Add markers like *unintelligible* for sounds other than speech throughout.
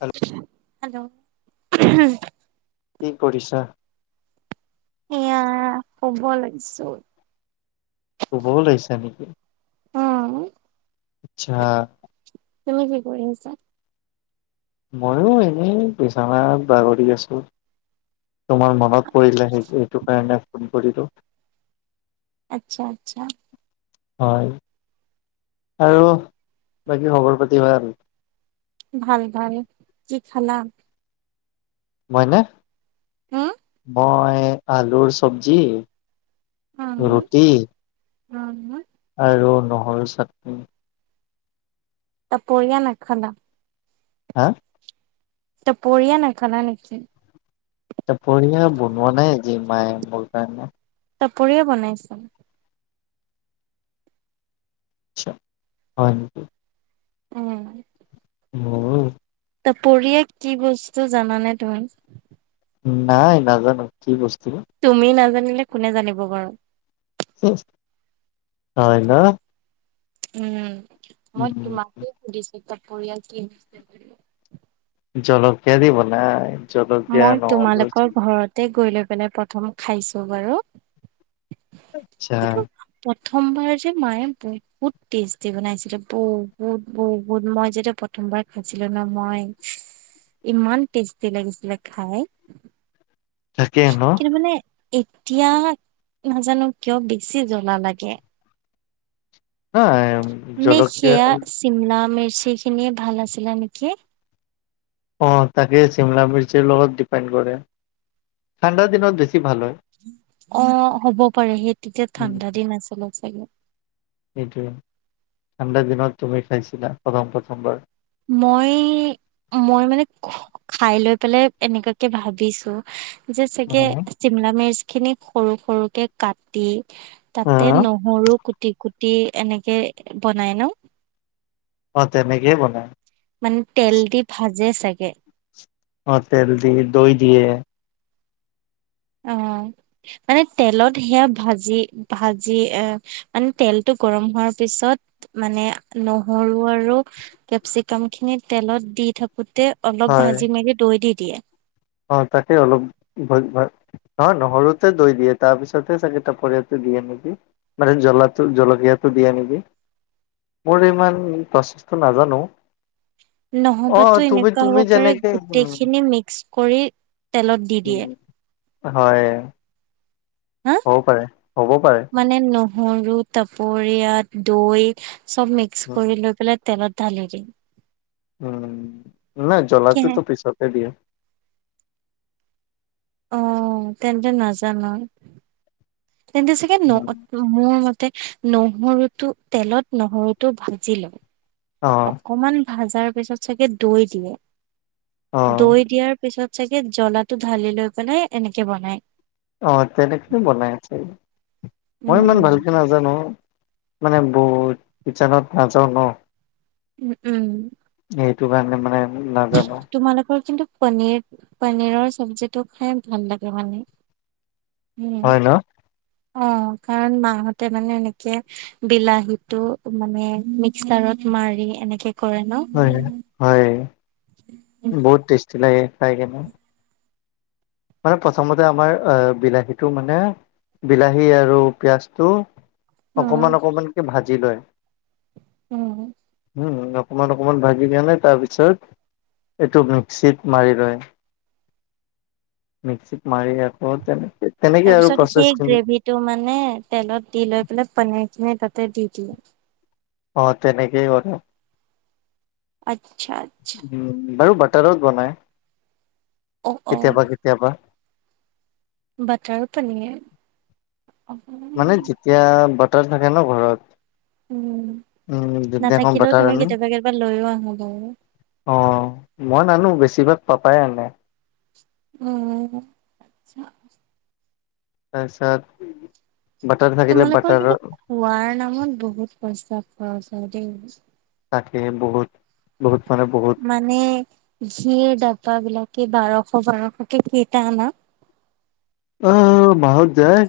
Hello hello হু কি কৰিছা? এয়া শুব লাগিছো শুবও লাগিছা নেকি? উম আচ্ছা তুমি কি কৰি আছা? মইয়ো এনেই বিচানাত বাগৰি আছো তোমাৰ মনত পৰিলে সেই সেইটো কাৰণে ফোন কৰিলোঁ। আচ্ছা আচ্ছা হয় আৰু বাকী খবৰ পাতি হয় আৰু ভাল ভাল কি খালা মইনে হুউ মই আলুৰ চব্জি উম ৰুটি উম আৰু নহৰু চাটনি তা পৰিয়া নখালা হা এ ত পৰিয়া নাখালা নেকি? দুপৰিয়া বনোৱা নাই আজি মায়ে মোৰ কাৰণে চাপৰিয়ে বনাইছ আচ্ছা হয় নেকি? উম মোৰো ত পৰিয়াক কি বস্তু জানানে তুমি? নাই নাজানো কি বস্তু? তুমি নাজানিলে কোনে জানিব বাৰু হয় ন? উম মই উম তোমাকে সুধিছো পৰিয়াল কিন। জলকীয়া দিব নাই। মই তোমালোকৰ ঘৰতে গৈ লৈ মানে প্ৰথম খাইছো বাৰু আচ্ছা কি প্ৰথমবাৰ যে মায়ে বহুত টেষ্টি বনাইছিলে বহুত বহুত মই যেতিয়া প্ৰথ বাৰ খাইছিলো ন মই ইমান টেষ্টি লাগিছিলে। খায়। তাকে ন। এতিয়া নাজানো কিয় বেছি জ্বলা লাগে। হা নেখ জলকীয়া শিমলা মে। সেইখিনি ভাল আছিলা নেকি? অ তাকে চিমলা মিচিৰ লগত ডিপেণ্ড কৰে ঠাণ্ডা দিনত বেছি। ভাল হয় অ হ'ব পাৰে, সেই তেতিয়া ঠাণ্ডা দিন আছিলে চাগে? এইটোোৱ ঠাণ্ডাৰ দিনত তুমি খাইছিলা প্ৰথম প্ৰথমবাৰ। মই অ, মই মানে খাই লৈ পেলাই এনেকুৱাকে ভাবিছো। যে চাগে অ চিমলা মিচ খিনি সৰু সৰুকে কাটি তাতে নহৰু কুটি কুটি এনেকে বনাই ন? অ তেনেক বনাই। মানে তেল দি ভাজে চাগে? অ তেল দি দৈ দিয়ে। অ মানে তেলত সেয়া ভাজি ভাজি আহ মানে তেলটো গৰম হোৱাৰ পিছত মানে নহৰু আৰু কেপ্চি গাম খিনি তেলত দি থ গোতে অলপ হয় ভাজি মেলি দৈ দি দিয়ে। অ তাকে অলপ ভ ভ ন নহৰুতে দৈ দিয়ে তাৰ পিছতেে চাগে টাাপৰীয়াাতটো দিয়ে নেকি মানে জ্বলাটো জলকীয়াত দিয়া নেকি মোৰ ইমান প্ৰচেছটো নাজানো। অ নহবাতো তুমি এনেকুৱা তুমি হ'ব পাৰে যেনেকে গোটেই উম, খিনি মিক্স কৰি তেলত দি উম দিয়ে। হয়। হা হ'ব পাৰে, হ'বও পাৰে। সৰু চৰিয়াত দৈ চব মিক্স উম। কৰি লৈ পেলাই তেলত ধালি কি উম নাই জ্বলাটোতো পিছতে দিয়ে। অ তেন্তে নাজানো। তেন্তে চাগে ন উম। মো মোৰ তে, নহৰুটো তেলত নহৰুটো ভাজি ল। অ', অকমান ভাজাৰ পিছত চাগে দৈ দিয়ে। অ', দৈ দিয়াৰ পিছত চাগে জ্লাটো ঢালি লৈ পেলাই এনেকে বনাই। অ তেনেকেই বনাই আছে। মই উম ইমান ভালকে নাজানো। মানে বহুত, কিচনত নাযাও ন। উম উম। সেইটো কাৰণে মানে নাজানো, তোমালোকৰ কিন্তু পনীৰ, পনীৰৰ চব্জিটো খাই ভাল লাগে মানে। উম হয় ন? অ। কাৰণ মাহতে মানে এনেকে বিলাহীতটো মানে মিক্সাৰত মাৰি এনেকে কৰে ন হয় হয়। বহুত টেষ্টি লাগে খাই কেনে। মানে প্ৰথমতে আমাৰ বিলাহীটো মানে বিলাহী আৰু পিয়াঁজটো অ অকমান অকমানকে ভাজি লয়। উম। উম অকমান অকমান ভাজি নিয়ালে তাপিছত এইটো মিক্সিত মাৰি লয়। মিক্সিত মাৰি আকৌ তেনে তাৰ পিছত সেই গ্ৰেভিটো মানে তেলত দি লৈ পেলাই পনীৰ খিনি তাত তাতে দি দিওঁ অ তেনেকে বনাই আচ্ছা আচ্ছা। বাৰু বাটাৰত বনাই অ অ কেতিয়াবা কেতিয়াবা। বাটাৰ পনীৰ। মানে যেতিয়া বাটাৰ থাকে ন ঘৰত উম, উম যোনদিনাখন নাথাকিলেও বাটাৰ তুমি আনো কেতিয়াবা কেতিয়াবা লৈয়ো আহো গৈ অ, মই নানো, বেছিভাগ পাপাই আনে। উম, আচ্ছা তাৰপিছত বাটাৰ থাকিলে তোমালোকৰ বাটাৰ কিন্তু খোৱাৰ নামত বহুত পইচা খৰচ হয় দেই। তাকে বহুত বহুত। মানে বহুত মানে ঘিৰ ডবা বিলাক কি বাৰশ বাৰশকে কেইটা আনা? আহ মাহত যায়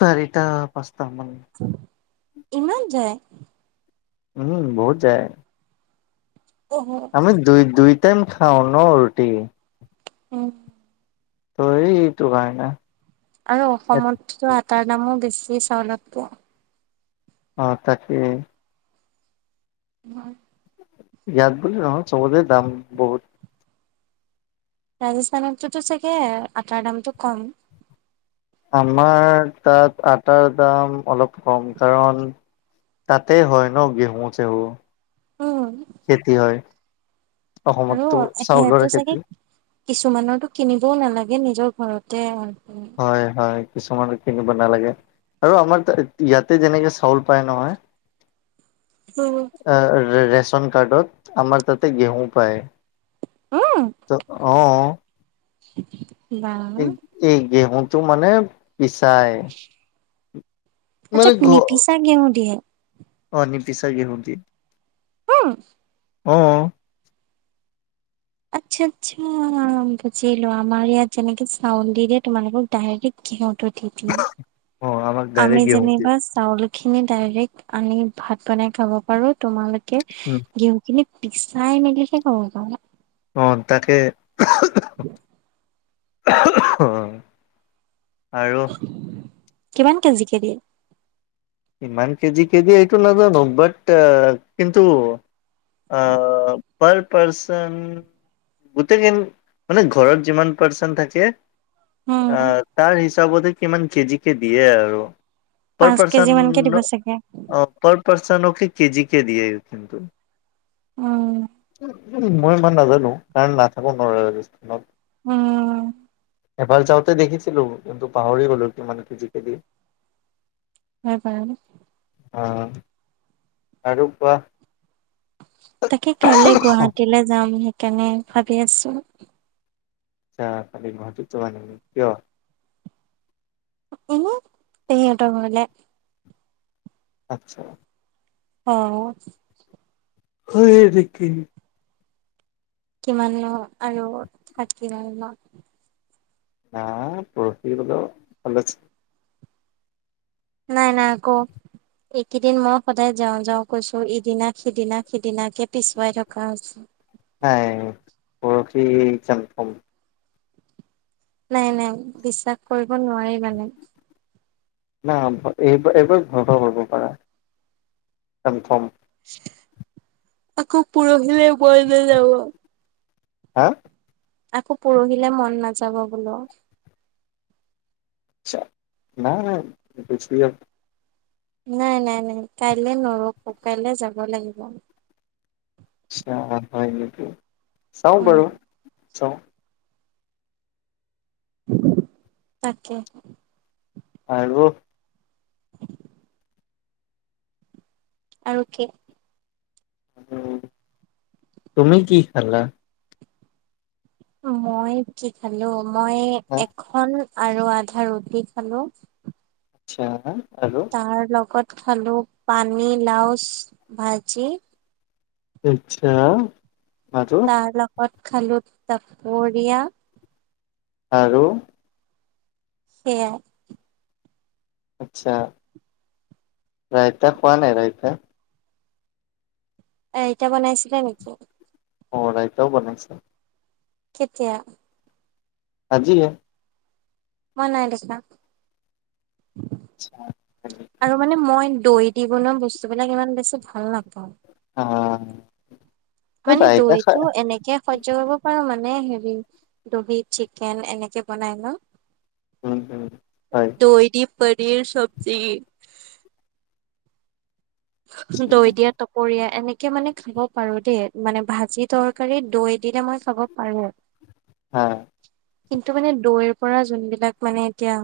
চাৰিটা পাঁচটা মান। ইমান যায়। উম, বহুত যায়। অ' আমি দুই দুই টাইম খাওঁ ন ৰুটি। উম। ত' এই এইটো কাৰণে। আৰু অসমততো আটাৰ দামো বেছি চাউলত কে অ, তাকে। হয় ইয়াত বুলি নহয় চবতে দাম বহুত। ৰাজস্থানততোতো চাগে আটাৰ দামটো কম আমাৰ তাত আটাৰ দাম অলপ কম কাৰণ তাতে হয় ন গেহু-চেহু উম খেতি হয়। আৰু অসমততো চাউলৰে সিহঁতো চাগে খেতি কিছুমানৰ টো কিনিবও নেলাগে, নিজৰ ঘৰতে হয় হয়, হয়। কিছুমানৰ কিনিব নেলাগে। আৰু আমাৰ ইয়াতে যেনেকে চাউল পায় নহয়। আহ ৰে ৰেচন কাৰ্ডত আমাৰ তাতে ঘেঁহু পায়। অঅ *unintelligible* এই এই ঘেঁহুটো মানে পিচাই আচ্ছা, মানে ঘ নিপিচা ঘেঁহু দিয়ে। অ নিপিচা ঘেঁহু দিয়ে। অ অঅ। আচ্ছা, আচ্ছা বুজিলো আমাৰ ইয়াত যেনেকে চাউল দি দিয়ে তোমালোকক ডাইৰেক্ট ঘেঁহু টো দি দিয়ে। অ আমাক ডাইৰেক্ট আমি গেহু দিয়ে যেনিবা চাউল খিনি ডাইৰেক্ট আনি ভাত বনাই খাব পাৰোঁ, তোমালোকে উম ঘেঁহু খিনি পিছাই মিলে হে খাব পাৰা ন। অ, তাকে। অ, আৰু কিমান কেজি কে দিয়ে? কিমান কেজি যে দিয়ে এইটো নাজানো বাট কিন্তু আ পাৰ পাৰ্চন, গোটেই মানে ঘৰত যিমান পাৰ্চন থাকে উম তাৰ হিচাপতে কিমান কেজি কে দিয়ে আৰু তাৰ পাঁচ পাছত *inaudible* কেজি মানকে দিব চাগে অ পা পাৰ্চনক কেজি কে দিয়ে কিন্তু। উম। উম, মই ইমান নাজানো কাৰণ নাথাকো নোৱাৰো ৰাজস্থানত। উম এবাৰ যাওঁতে দেখিছিলো কিন্তু পাহৰি গলো কি মানে কেজিকে দিয়ে। সেই পাই অ' আৰু কোৱা? তাকে কাইলে গুৱাহাটীলৈ যাম সেইকাৰণে ভাবি আছো আচ্ছা, কালি গুৱাহাটীৰ যাবা নেকি কিয়? এনে পেহীহতৰ ঘৰলে। আচ্ছা। অ। হয় নেকি? কিমাননো আৰু থাকিম ন। বা পৰখি হলেও কলেজ নাই নাই ক এইকেইদিন মই সদায় যাওঁ যাওঁ কৈছো ইদিনা সিদিনা সিদিনাকে পিছুৱাই থকা হৈছে। হাই পৰখি তেতিয়া কন নাই নাই বিশ্বাস কৰিব নোৱাৰি মানে। না এইব এইবাৰ কণফৰ্ম কৰিব পাৰা কণফৰ্ম। আকৌ পৰহিলে মন নাযাব। হা! আকৌ পৰহিলে মন নাযাব বোলো। চে নাই নাই বেছি আ নাই নাই নাই কাইলে নৰখো কাইলৈ যাব লাগিব। হয় নেকি চাও উম বাৰো চাও। তাকে। আৰু আৰু কি? তুমি কি খালা? মই কি খালো মই এখন আৰু আধা ৰুটি খালো। আচ্ছা। আৰু তাৰ লগত খালো পানী, লাওছ ভাজি আচ্ছা। আৰু তাৰ লগত খালো পৰীয়া আৰু সেয়াই। আচ্ছা, ৰাইতা খোৱা নাই ৰাইতা? এ এতিয়া বনাইছিলা নেকি? অ ৰাইতাও বনাইছে। কেতিয়া? আজিয়ে। মই নাই দেখা আচ্ছা আৰু মানে মই। দৈ দি বনোৱা বস্তুবিলাক ইমান বেছি ভাল নাপাওঁ। অ। মানে দৈ টো এনেকে সহ্য কৰিব পাৰো মানে। মানে হেৰি দহি চিকেন এনেকে বনাই ন। উম উম দৈ দি পনীৰ চবজি। হয় দৈ দিয়া টপৰিয়াই। এনেকে মানে খাব পাৰো দেই মানে ভাজি তৰকাৰী দৈ দিলে মই খাব পাৰো। হা কিন্তু মানে দৈৰ পৰা যোনবিলাক মানে এতিয়া।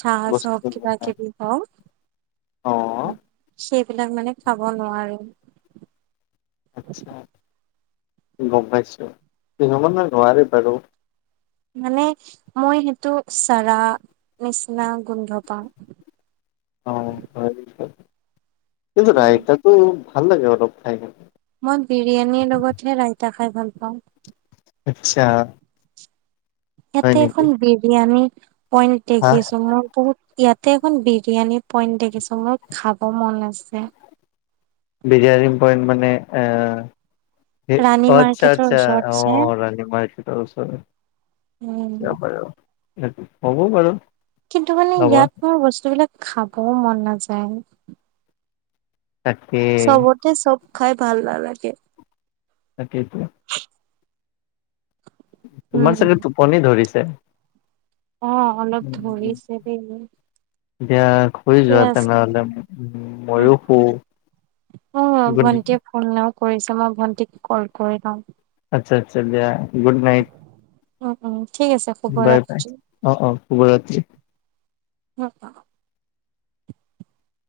চা বস্তু জপ কিবা কিবি অ হওক। সেই বিলাক মানে খাব নোৱাৰো। আচ্ছা গম পাইছো কিছুমানে নোৱাৰে বাৰু। মানে মই সেইটো চাৰা। নিচিনা গুন্ধ পাও। উম ৰাইতাতো ভাল লাগে অলপ খাইকিনে। মই বিৰিয়ানীৰ লগতহে ৰাইতা খাই ভাল পাওঁ। আচ্ছা। হয় ইয়াতে নেকি এখন বিৰিয়ানি হা পইন্টদেখিছো মোৰ বহুত। ইয়াতে এখন বিৰিয়ানী পইণ্ট দেখিছো মোৰ খাব মন আছে। বিৰিয়ানী পইন্ট মানে এ। ৰাণী আচ্ছা মাৰ্কেটৰ আচ্ছা ওচৰত অ যে ৰানীমাৰকেতৰ ওচৰত। উম। এইটো হ'ব বাৰু। কিন্তু মানে যাবা ইয়াত মোৰ বস্তুবিলাক খাবও মন নাযায়। তাকে চবতে চব খাই ভাল নালাগে। তাকেইটো। তোমাৰ উম চাগে টোপনি ধৰিছে। অ অলপ ধৰিছে দেই। এতিয়া শুই যোৱা আছে তেনেহলে দিয়া। উ উম, মইয়ো শু। অ গুড ভন্টিয়ে ফোনও কৰিছে মই ভন্টিক কল কৰি লম। আচ্ছা আচ্ছা দিয়া গুড নাইট। উম উম ঠিক আছে বাই বাই শুভৰাত্ৰি অ অ শুভৰাত্ৰী। *unintelligible*